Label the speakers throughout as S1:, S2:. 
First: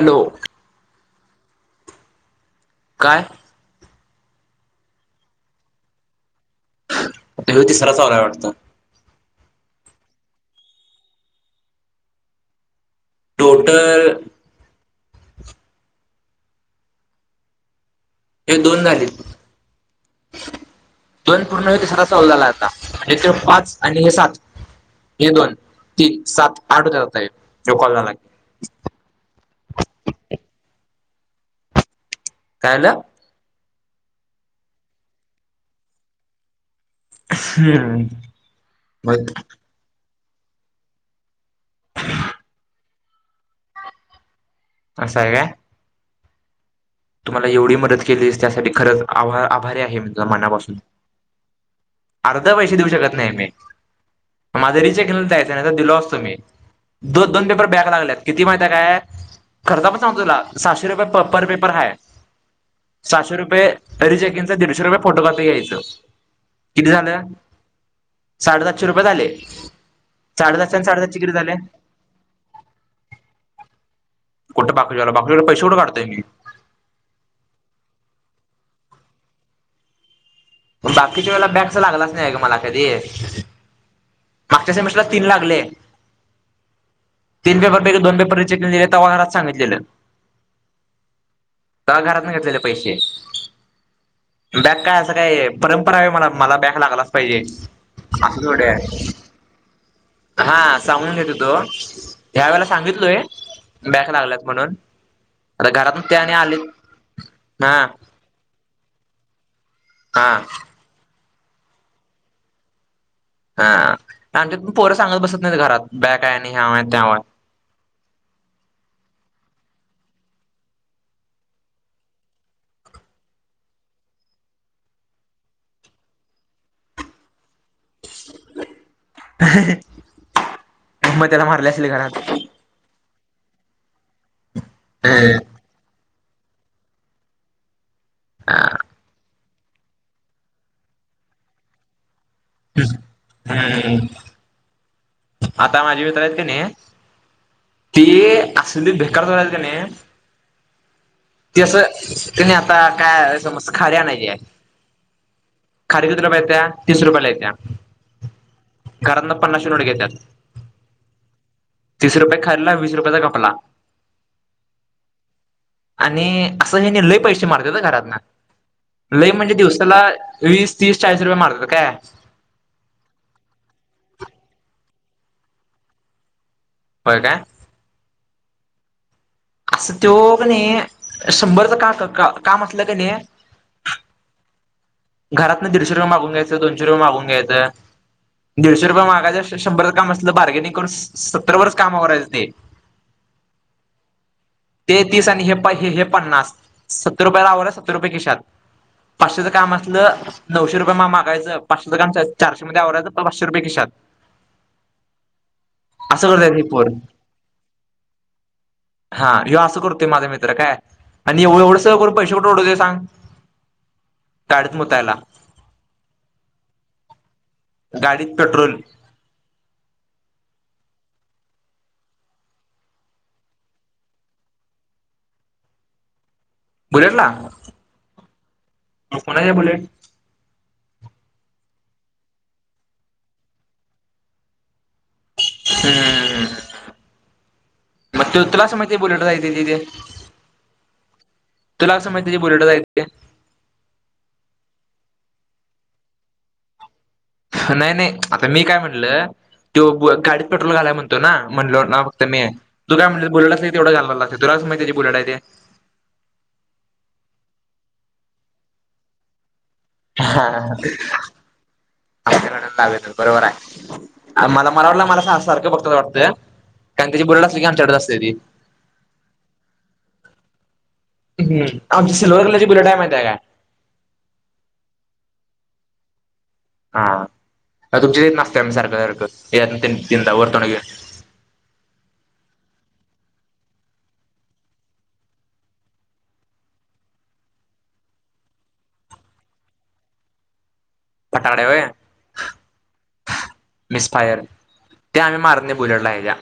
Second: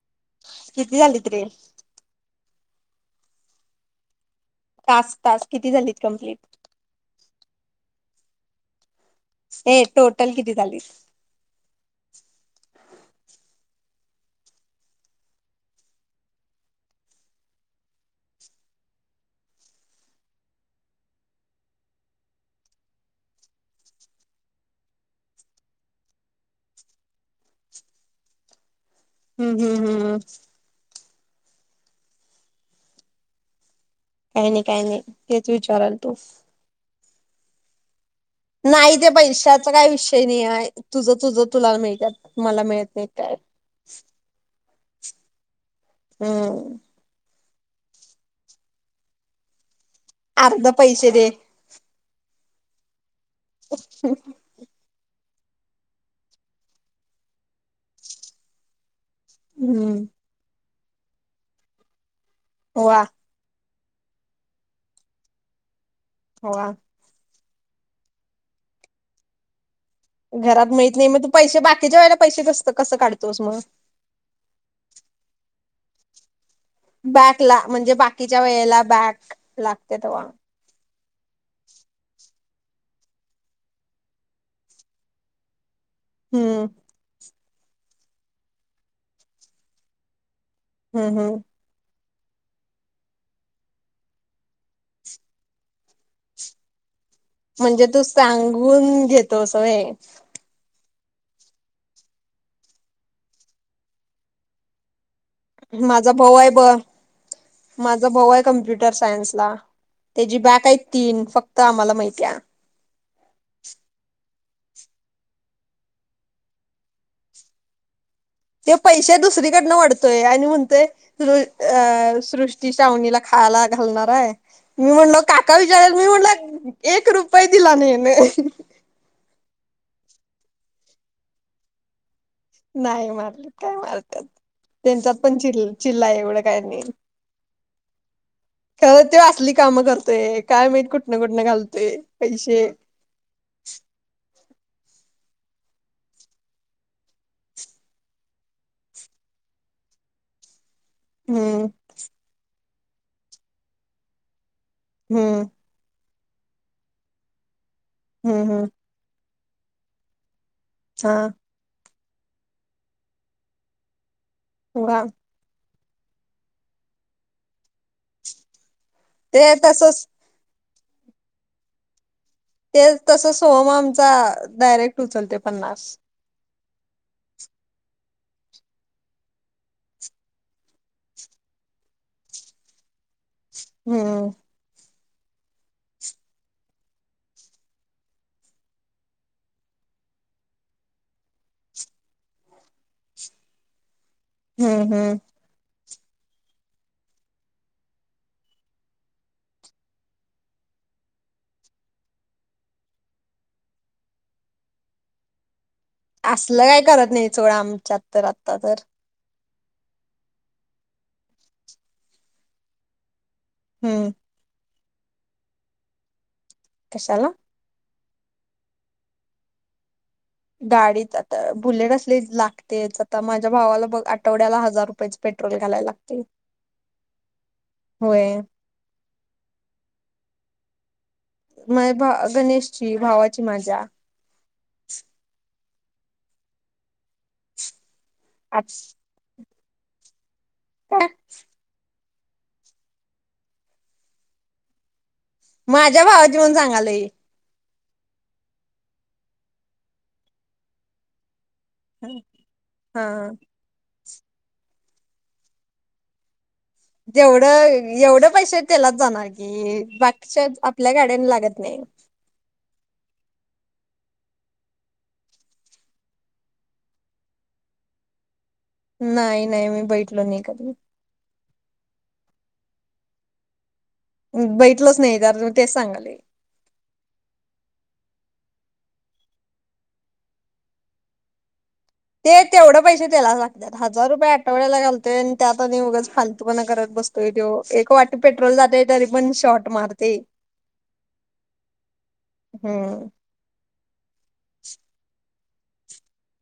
S1: Hello
S2: हम्म
S1: काय
S2: तास तास किती झालीत कं्प्लीट
S1: आता हेवती सरासावरय वाटतं
S2: हे टोटल किती चाली
S1: टोटल हे दोन झाले दोन पूर्ण हो सात चाौ झाला होता आणि ते पाच आणि हे सात हे दोन तीन सात आठ होत जात आहेत कलला लागेल
S2: हम्म हम्म हम्म
S1: कायला
S2: कायही नाही काही नाही तेच विचारल तू
S1: हम्
S2: नाही ते पैक्षाच काय विषय नाही आहे तुझं तुझं तुला मिळ मला मिळत नाही काय
S1: अस स आहे का
S2: हम
S1: तुम्हाला एवढी मदत केली त्यासाठी खरंच आ आभारी आहेझ
S2: अर्ध
S1: मनापासून
S2: पैसे दे
S1: अर्ध पैसे देऊ शकत नाही मी माझरीचेक दिलो असतो मी दो दोन पेपर बॅग लागलेत किती माहती आहे काय खर्चा पण
S2: हम्म
S1: सांग तुला सातशे रुपये पर पेपर हा
S2: वा
S1: सातशे रुपये अिचेकीनचं दीडशे रुपये फोटो कापी यायचं
S2: वा
S1: किती झालं साडेसातशे रुपये झाले
S2: घरात
S1: साडेसातशे आणि
S2: माहत नाही
S1: साडेसातशे
S2: मग तू
S1: किती झाले
S2: पैसे बाकीच्या व्हाळेला पैसेच असत कसं काढतोस मग
S1: कुठे बाकरीवाला बाकीरी पैसेवं काढतय मी
S2: बॅकला म्हणजे बाकीच्या वेळेला बॅक लागते तेव्हा
S1: बाकीच्या वेळेला बॅगस लागलाच नाही ग मला कधी मागच्या समशला तीन लागले
S2: हम्म
S1: तीन पेपरपैकी दोन पेपरक दिले त्या घरात सांगितलेलं
S2: हम्म हम्म
S1: का घरात नाही घेतलेले पैसे बॅग काय असं काय परंपरा आहे मला मला बॅग लागला अस
S2: म्हणजे तू सांगून घेतो असय
S1: ह सांगून घेतो तो ह वेळेला सांगितलोय बॅक लागलात म्हणून आता घरातून
S2: माझा
S1: त्याने
S2: भाऊ आहे
S1: आले
S2: ब
S1: हा
S2: माझा भाऊ आहे कमप्युटर सायन्स ला
S1: हा
S2: त्याची बॅक आहे तीन फक्त आम्हाला माहिती आहे
S1: हा आमच्यात पोरं सांगत बसत नाही घरात बॅग आहे आणि ह्या त्याव आहे
S2: ते पैसे दुसरीकडनं वढतोय आणि म्हणतोय अ सृष्टी शावणीला खा काला घालणार आहे मी म्हणलो काका विचारला मी म्हणल एक रुपये दिला नाही नाही
S1: म त्याला मारले असले घरात
S2: नाही मारले काय मारतात त्यांच्यात पण चि चिल्लाय एवढ काय नाही
S1: हम्म
S2: खरं ते असली कामं करते काय माी कुठनं कुठनं घालते
S1: हम आता माझे मित्र आहेत का नाही ते असली बेकार ल त्या नाही ती
S2: हम्म
S1: असं तने आता काय समज खली आणायची आहे
S2: हम्म
S1: खारी कती रुपया त्या्या तीस रुपयाला य त्या्या
S2: हम्म हम्म
S1: पन्ना शिवड घेतात
S2: हा
S1: तीस रुपयाे खाल्ला वीस रुपयाचा कपला
S2: ह
S1: आणि असं हे लय पैसे मारते ना घरात ना लय
S2: ते
S1: म्हणजे दिवसाला
S2: तसच
S1: वीस तीस चाळीस रुपय मतात का
S2: ते तस सोम आमचा डायरेक्ट उचलते पन्नास
S1: होय काय असं तो का नाही शंभरच का काम असलं का नाही
S2: हम्
S1: घरात ना दीडशे रुपये मागून्यायचं दोनशे रुपये मागून घ्यायचं दीडशे रुपये महागाच्या शंभर काम असलं बार्गेनिंग करून सत्तर वरच कामा करायचं ते
S2: हम्म
S1: ते
S2: हम्म
S1: ततीस आणि हे हे पन्नास सत्तर रुपये लाव सत्तर रुपये किशात पाचशेचं काम असलं नऊशे रुपये मग मागायं पाचशेच काम चारशे मध्ये आवरायचं पाचशे रुपये खिशात हम
S2: असलं काय करत नाही चोळा आमच्यात तर आता तर
S1: ह असं करततेय माझा मित्र काय आणि एव एवढं स करू पैसे कठ वढवते सांग
S2: हम्म
S1: अडत मोतयला
S2: कशाला
S1: गाडीत पेट्रोल
S2: गाडीच आता बुलेट असले लागतेच आता माझ्या भावाला बघ आठवड्याला हजार रुपयाेच पेट्रोल घालायला लागतील
S1: बुलेटला
S2: हो
S1: कोणा आहे बुलेट
S2: म भा गणेशची भावाची माज्या
S1: हम् म ते उत्ला समती बोल दि ददी
S2: का
S1: क स माहितीची बलटे
S2: माझ्या भावाची म्हण सांगालय
S1: नाही नाही आता मी काय म्हणलं तो गाडीत पेट्रोल घालायला म्हणतो ना म्हणल ना फक्त मी आहे तू
S2: हा
S1: काय म्ह बोलला तेवढंालाग तुला गुडडा ते
S2: जेवढं एवढं पैसे त्याला जाणार की बागच्या आपल्या गाड्यान लागत नाही
S1: लागत बरोबर आहे मला मला वाटलं मला सारखं फक्त वाटतं कारण त्याची बुड अस की आमच्याडडेच असते ती
S2: नाही नाही मी बैठलो नाही कधी
S1: हम् आमची सिल्वर कलरची बिले टाईम येत आहे काय
S2: बैठलच नाही तर तेच सांगल
S1: हा अ तुमचे ते नात्या सारखं सारखं तनदा वरतो
S2: ते तेवढं पैसे त्याला लागतात हजार रुपये आठवड्याला घालतोय आणि त्यात आध उगच फालतो का करत बसतोय तो एक वाटी पेट्रोल जाते तरी पण शॉर्ट मारते
S1: पटाड वय
S2: हम्म
S1: मिस फायर ते आम्ही मार नाही बुलेडलाहिच्या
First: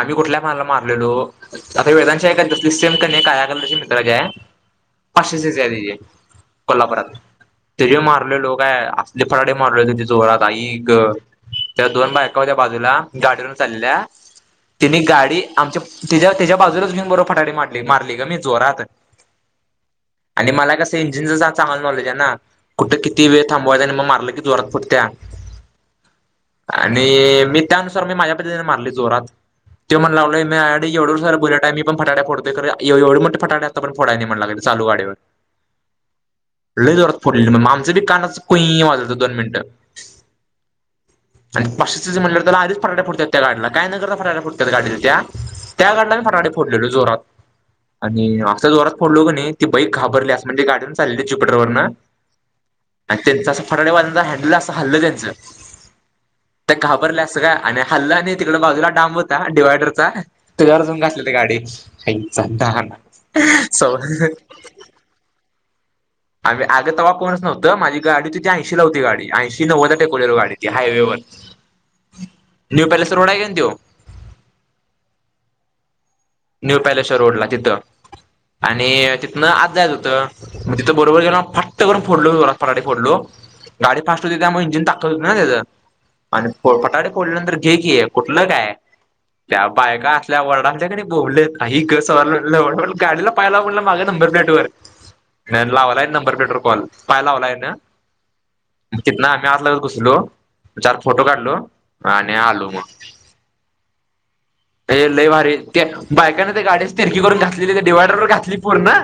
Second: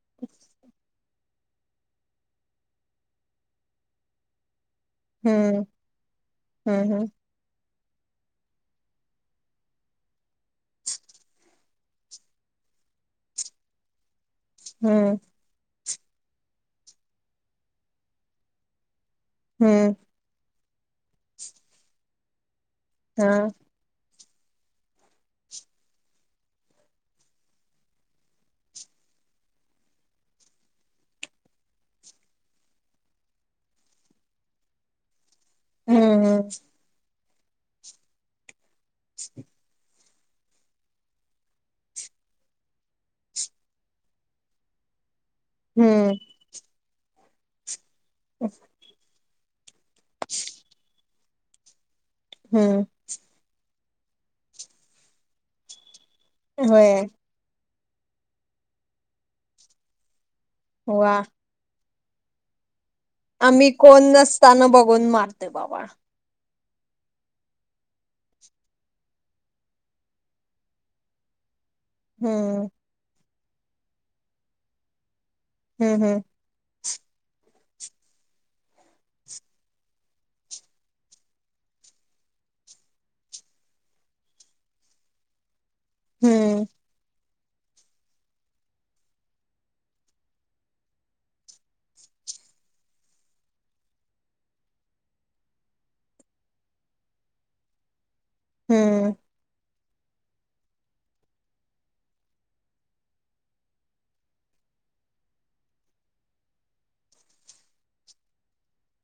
S1: आम्ही कुठल्या पानाला मारलेलो आता वेदांश आहे का तसली सेम क कायल त मित्रा ज आहे पाशे
S2: हम्म
S1: दया दजे
S2: हम्म
S1: कोल्हापुरातात ते जे मारले लोक आहे असले फराडे मारले त जोरात आई ग तेव्हा दोन बायका होत्या बाजूला गाडीवरून चालल्या तिनी
S2: हम्म हम्म
S1: गाडी आमच्याच्या त्याच्या बाजूलाच घेऊन बरो फटाडी मारली मारली ग मी जोरात
S2: हम्म
S1: आणि मला कसं इंजिनचं चांगल नॉलेज आहे ना कुठे किती वेळ
S2: हा
S1: थांबवायचा आणि मग मारलं क जरत पुटत्या आणि मी त्यानुसार मी माझ्या पतीने मारली जोरात ते म्हण लागलो मी एवढ सर बोल्या टा मी पण फा्या फो एवढ मोे फटा्या आता पणोाय नाही म्हण लागे चालू गाडीवर
S2: हम हम
S1: फड आमचं बी कानाच कुई वाजवयचं दोन मिनिटं आणि पाश्ितीच म्हटलं तर आधीच फटाट फडत त्या गाडला काय न करत फटाट फुडत गाडी त्या
S2: हम्म
S1: गाडीला मी फटाडे फोडलेलो जोरात आणि असता जोरात पडलो की नाही ती बाई घाबरली अस म्हणजे गाडी चालली ज्युपिटरवर ना
S2: हम
S1: फटाडेवाजांचा हँडल असं हल्लं त्यांचं त्या
S2: होय
S1: घाबरलं असं का आणि हल्ला आणि तिकड बाजूला डांब होता डिवायडरचा त्याच्यावर जाऊून
S2: वा
S1: घासले ते गाडी आईचा दाना
S2: आम्ही
S1: सव
S2: कोण नसताना बघून मारते बाबा
S1: आम्ही आग तवा कोणच नव्हतं माझी गाडी तझी ऐंशी लाव होती गाडी ऐंशी नव्वदा टेकवलेल गडी ती हायवेवर
S2: हम्म
S1: न्यू पॅलेस रोड आहे का तो
S2: हम्म हम्म
S1: न्यू पॅलेसच्या रोडला तिथं आणि तिथनं आत जायच होतं म तिथं बरोबर गेल फाट्ट करून फोडलो जोरात फटाटे फोडलो गाडी फास्ट होती त्यामुळे इंजिन ताकत होते ना त्याचं
S2: हम्म
S1: आणिोडपटाट बोलल्या नंतर घे क कुठलं काय त्या बायकाल्या वर्डातल्याकडे बोललेत का स गाडीला पाहायला म्होललं माझे नंबर प्लेट ववर नाही लावलाय नंबर प्लेटर कॉल पाय लावलाय ना
S2: हम्म
S1: कि आम्ही आ लो चार फोटो काढलो आणि आलो मग ते लय माारी त्या बायकाने ते गाडी्याच तिरकी करून घातलेली त्या डिवायडरवर घातली पोर ना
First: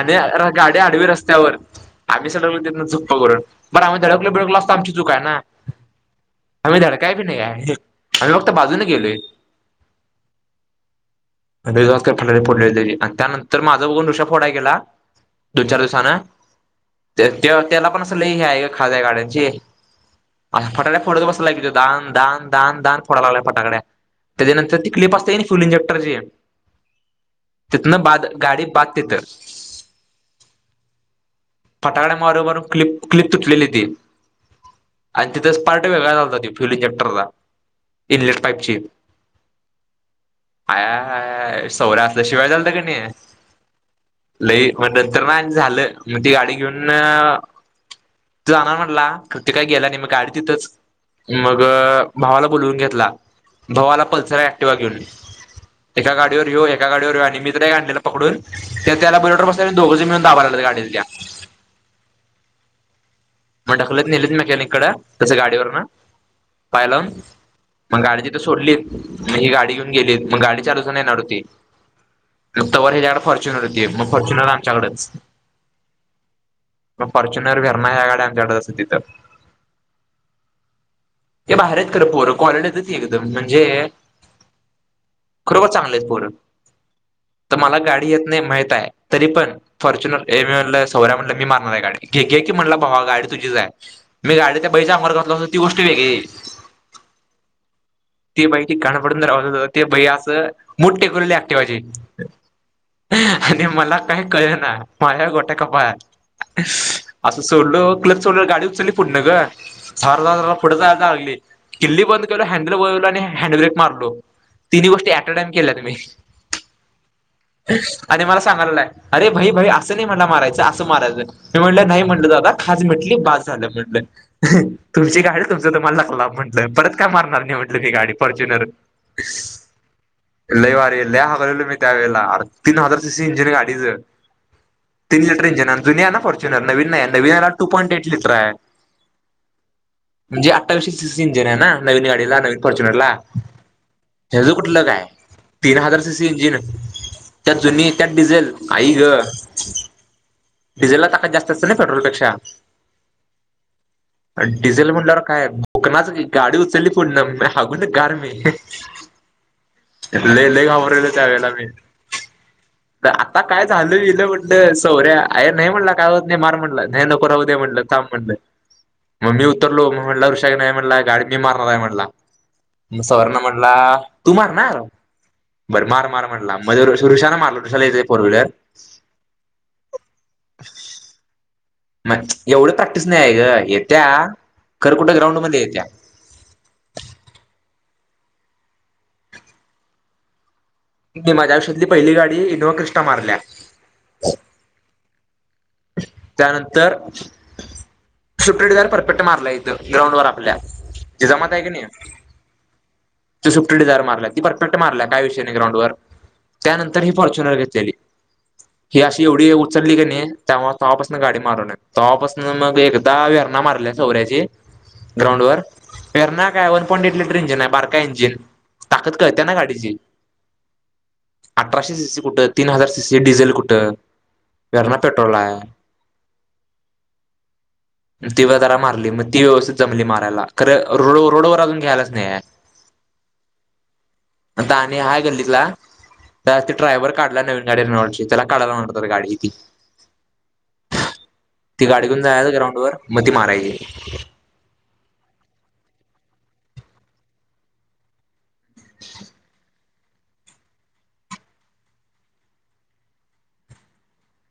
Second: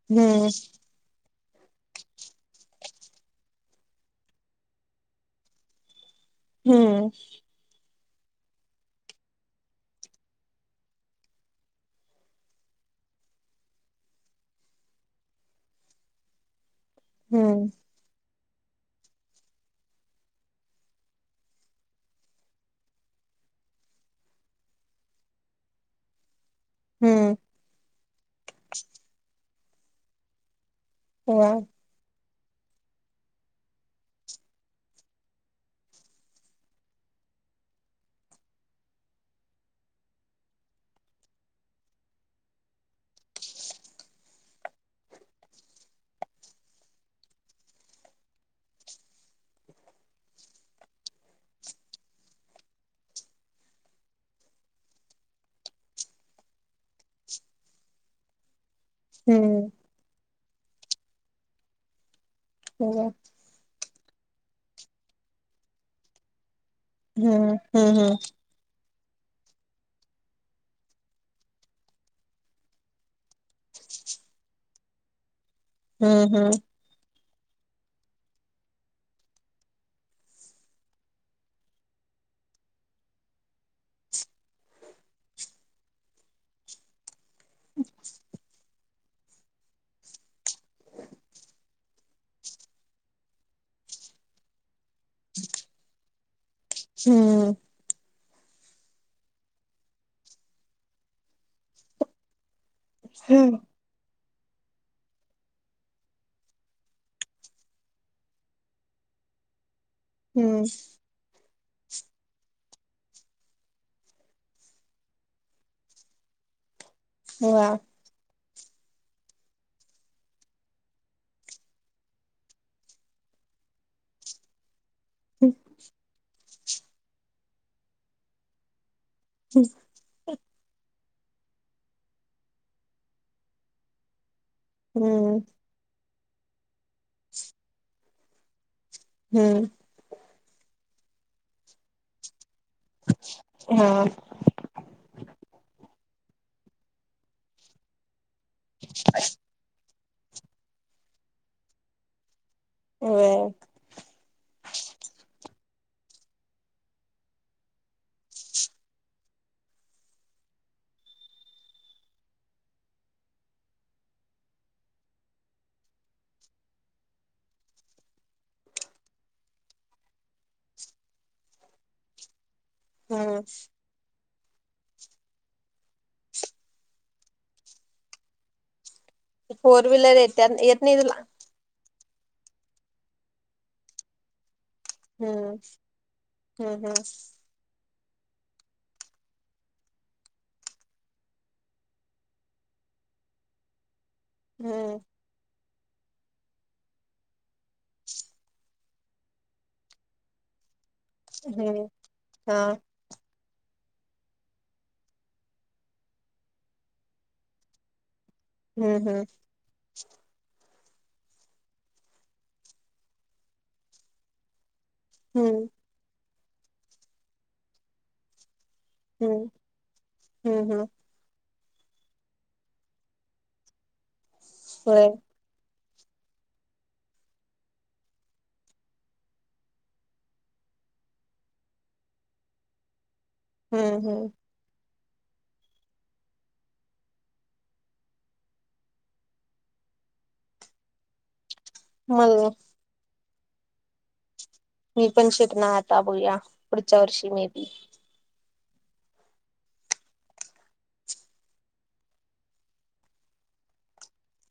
S1: आणि
S2: हम्म
S1: गाडी आडवी रस्त्यावर आम्ही सटकलो त्यां चुक प करून बर आम्ही धडकल भिडकलो असं आमची चूक आहे ना आम्ही
S2: हम्म
S1: धडकाय भी नाही आम्ही फक्त बाजूने गेलोय फ फोडले आणि त्यानंतर माझा बघून ऋषा फोडाय गेला दोन चार दिवसान
S2: हम्म
S1: त्याला पण असं लले हे आहे का खाज् आहे गाड्यांची अ फटाकड्या फोडत बस ति दान दान दान दान फोडाय लागल फटाकड्या त्याच्या नंतर त क्लिप असताते फूल इंजेक्टर जी आहे
S2: हम्म
S1: तितन बा गाडी बाध त तर
S2: हा
S1: मारबार क्लिप क्लिप तुटलेली ती आणि तिथेच पार्ट वेगळा चालतात फ्युल इंजेक्टरचा इलेक्ट पाईपची हया सौर्या असल्या शिवाय झालत कणी लई मग नंतर ना झालं मग ती गाडी घेऊन तू जाणार म्हटला तर ते काय गेला नाही मग गाडी तिथंच मग भावाला बोलवून घेतला भावाला पल्सर ऍक्टिवा घेऊन एका गाडीवर येेऊ एका गाडीवर येेऊ आणि मित्र एक आणलेला पकडून त्या त्याला बूलेटर
S2: हम्म
S1: बसल्या दोघंच मिळून दाबाय लाग गाडीत
S2: हो का
S1: मी ढकलत नेलेत मेकॅनिक कड तस गाडीवर ना पाय लावून
S2: हम्म हम्म
S1: मग गाडीची तर सोडली म ही गाडी घेऊन गेली मग गाडी चालूच नाही येणार होती मग तवर हे जाड फॉर्च्युनर दे मग फॉर्च्युनर आमच्याकडेच
S2: हम्म हम्म
S1: फॉर्च्युनर फिरण या्या गाडी आमच्याकड असत तिथं हे भारी आहेत खरं पोरं कलडतच एकदम म्हणजे खरोबर चांगले पोर तर मला गाडी येत नाही माहित आहे तरी पण फॉर्च्युनर ए म्हणलं सौर्या म्हणलं मी मारणार आहे गाडी घेे की म्हणलं भावा गाडी तुझी आहे मी गाडीत त्या बाईच्या अंगावर घातल असतो ती गोष्ट वेगळी
S2: हम्म
S1: ते बाई त काणंपडूनव ते बाई असं मोठ टेक्युलरली ऍक्टिवायचे मला काही कळे ना माझ्या गोट्या कपाळात असं सोडलो क च गाडी उचलली फुडण ग झाार झा
S2: हम्म
S1: फुढत जाय लागली किल्ली बंद केल हँडल बो आणि हँडब्रेक मारलो तिन्ही गोष्टी अऍट अ टाइम केल्या मी
S2: वा
S1: आणि मला चांग अरे भाई भाई असं नाही मला मारायचं असं मारायचं म म्हणलं नाही म्हटलं जा खज म्हटली बाज झालं म्हटलं तुमची गयड तुमचं तम्हाला लागला म्हण परत काय मारणार नाही म्हटलं की गाडी फॉर्च्युनर लैवार ल हगलेलो मी त्या वेळेला तीन हजार सीसी इंजिन गाडीच तीन
S2: हम्म
S1: लिटर इंजिन जु आहे ना फॉर्च्युनर नवीन नाही नवीनला टू पॉइंट एट लिटर आहे
S2: हम्म
S1: म्हणजे अठ्ावीवशीची सिंजर आहे ना नवीन गाडीला नवीन क
S2: हा
S1: का इंजिन त्यात जुनी त्यात डिझेल आई ग डिझेलला ताकद जास्त असते ना पेट्रोलपेक्षा
S2: व्हय
S1: डिझेल म्हणल्यावर काय? कोकणाच गाडी उचलली पुढणं मी सांगुन गार मी. लय लय घाबरलेलो त्यावेळेला मी. आता काय झालं बिलं म्हणंट सौऱ्या अर नाही म्हणला काय होत नाही मार म्हणलं नाही नको राऊदे म्हणलं थांब म्हणलं. मग मी उतरलो मग म्हटला ऋषाग नाही म्हणला गाडी मी मारणार आहे म्हणला. मग सवऱ्यान
S2: हम्म
S1: म्हटला तू मारणार? बर मार मार म्हटला मजे ऋष ऋषाला मारल ऋषाला यच फोर व्हीलर.
S2: फोर व्हीलर येत्या येत नाही तेला.
S1: मग एवढं प्रॅक्टिस नाही आहे ग येत्या. खरं कुठं ग्राउंड
S2: हम्म
S1: मध्ये येत्या
S2: हम्म हम्.
S1: कि माझ्या आयुष्यातली पहिली गाडी इनोवा क्रिस्टा मारल्या.
S2: हम्म.
S1: त्यानंतर शुटडद परपेट मारला यथ ग्रउंड वर आपल्या. जे
S2: हम्म हा.
S1: त सुट्टी डिझार मारला ती परफेक्ट मारलाय काय विषय नाही ग्राउंडवर. त्यानंतर ही फॉर्च्युनर घेतलेली
S2: हम्म
S1: ही अशी
S2: हम्म
S1: एवढी उचलली की नाही त्यामुळे तपासून गाडी मारून न तपासन मग एकदा वेरणा मारलाय सौर्याची. ग्राउंड वर
S2: हम्म
S1: फेरणार काय one point eight litre engine आहे बारका इंजिन. ताकद कळत्या
S2: हम्म
S1: ना गाडीची.
S2: हम्म हम्म
S1: अठराशे सीसी कुठं तीन हजार सीसी डिझेल कुठं वेरणा
S2: होय
S1: पेट्रोल आहे. [inaudible] ती व जरा मारली मग ती व्यवस्थित जमली मारायला खरं रोड रोडवर अजून घ्यायलाच नाही आहे.
S2: हम्म हम्म.
S1: आता आणि हाय गल्ली तला. जास् ड्रायव्हर काढला नवीन गाडीव त्याला काढायला म्ह गाडी. ती गाडी घेऊन
S2: मग
S1: जाय ग्राउंड वर मग ती मारायची.
S2: मी पण शिपणार आता बूया पुढच्या वर्षी मे बी.
S1: [inaudible]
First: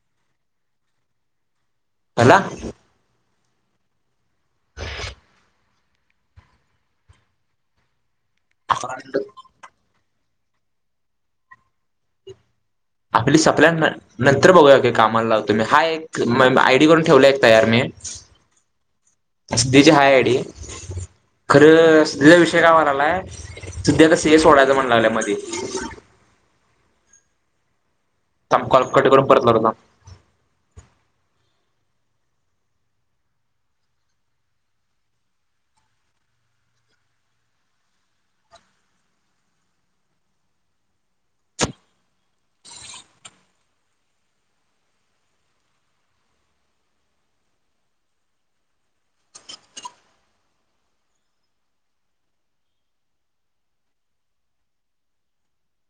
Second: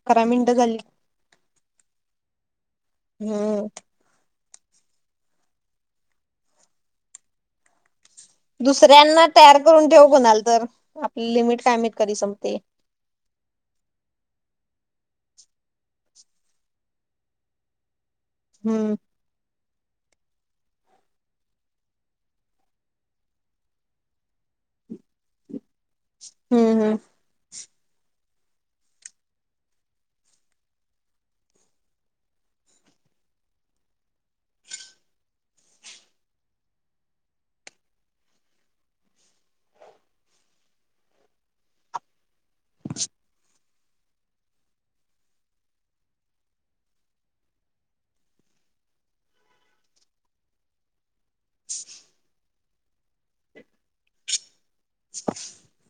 S2: अकरा मिनटं झाली.
S1: हला
S2: हम्म. दुसऱ्यांना तयार करून ठेव कोणालातर आपली लिमिट काय माहित कधी संपते.
S1: आपली सप्ला नंतर बघूया कामाला लावतो मी हा एक आयडी करून ठेवला एक तयार मी. [inaudible]
S2: हम्म.
S1: [unintelligible] खरं लय [unintelligible] विषयावर आलाय सध्या आता सी ऐ सोडायचा म्हणू लागलाय मधी.
S2: हम्म हम्म.
S1: अक्कोलकोट कडून परतणार ना?
S2: श [unintelligible] [inaudible]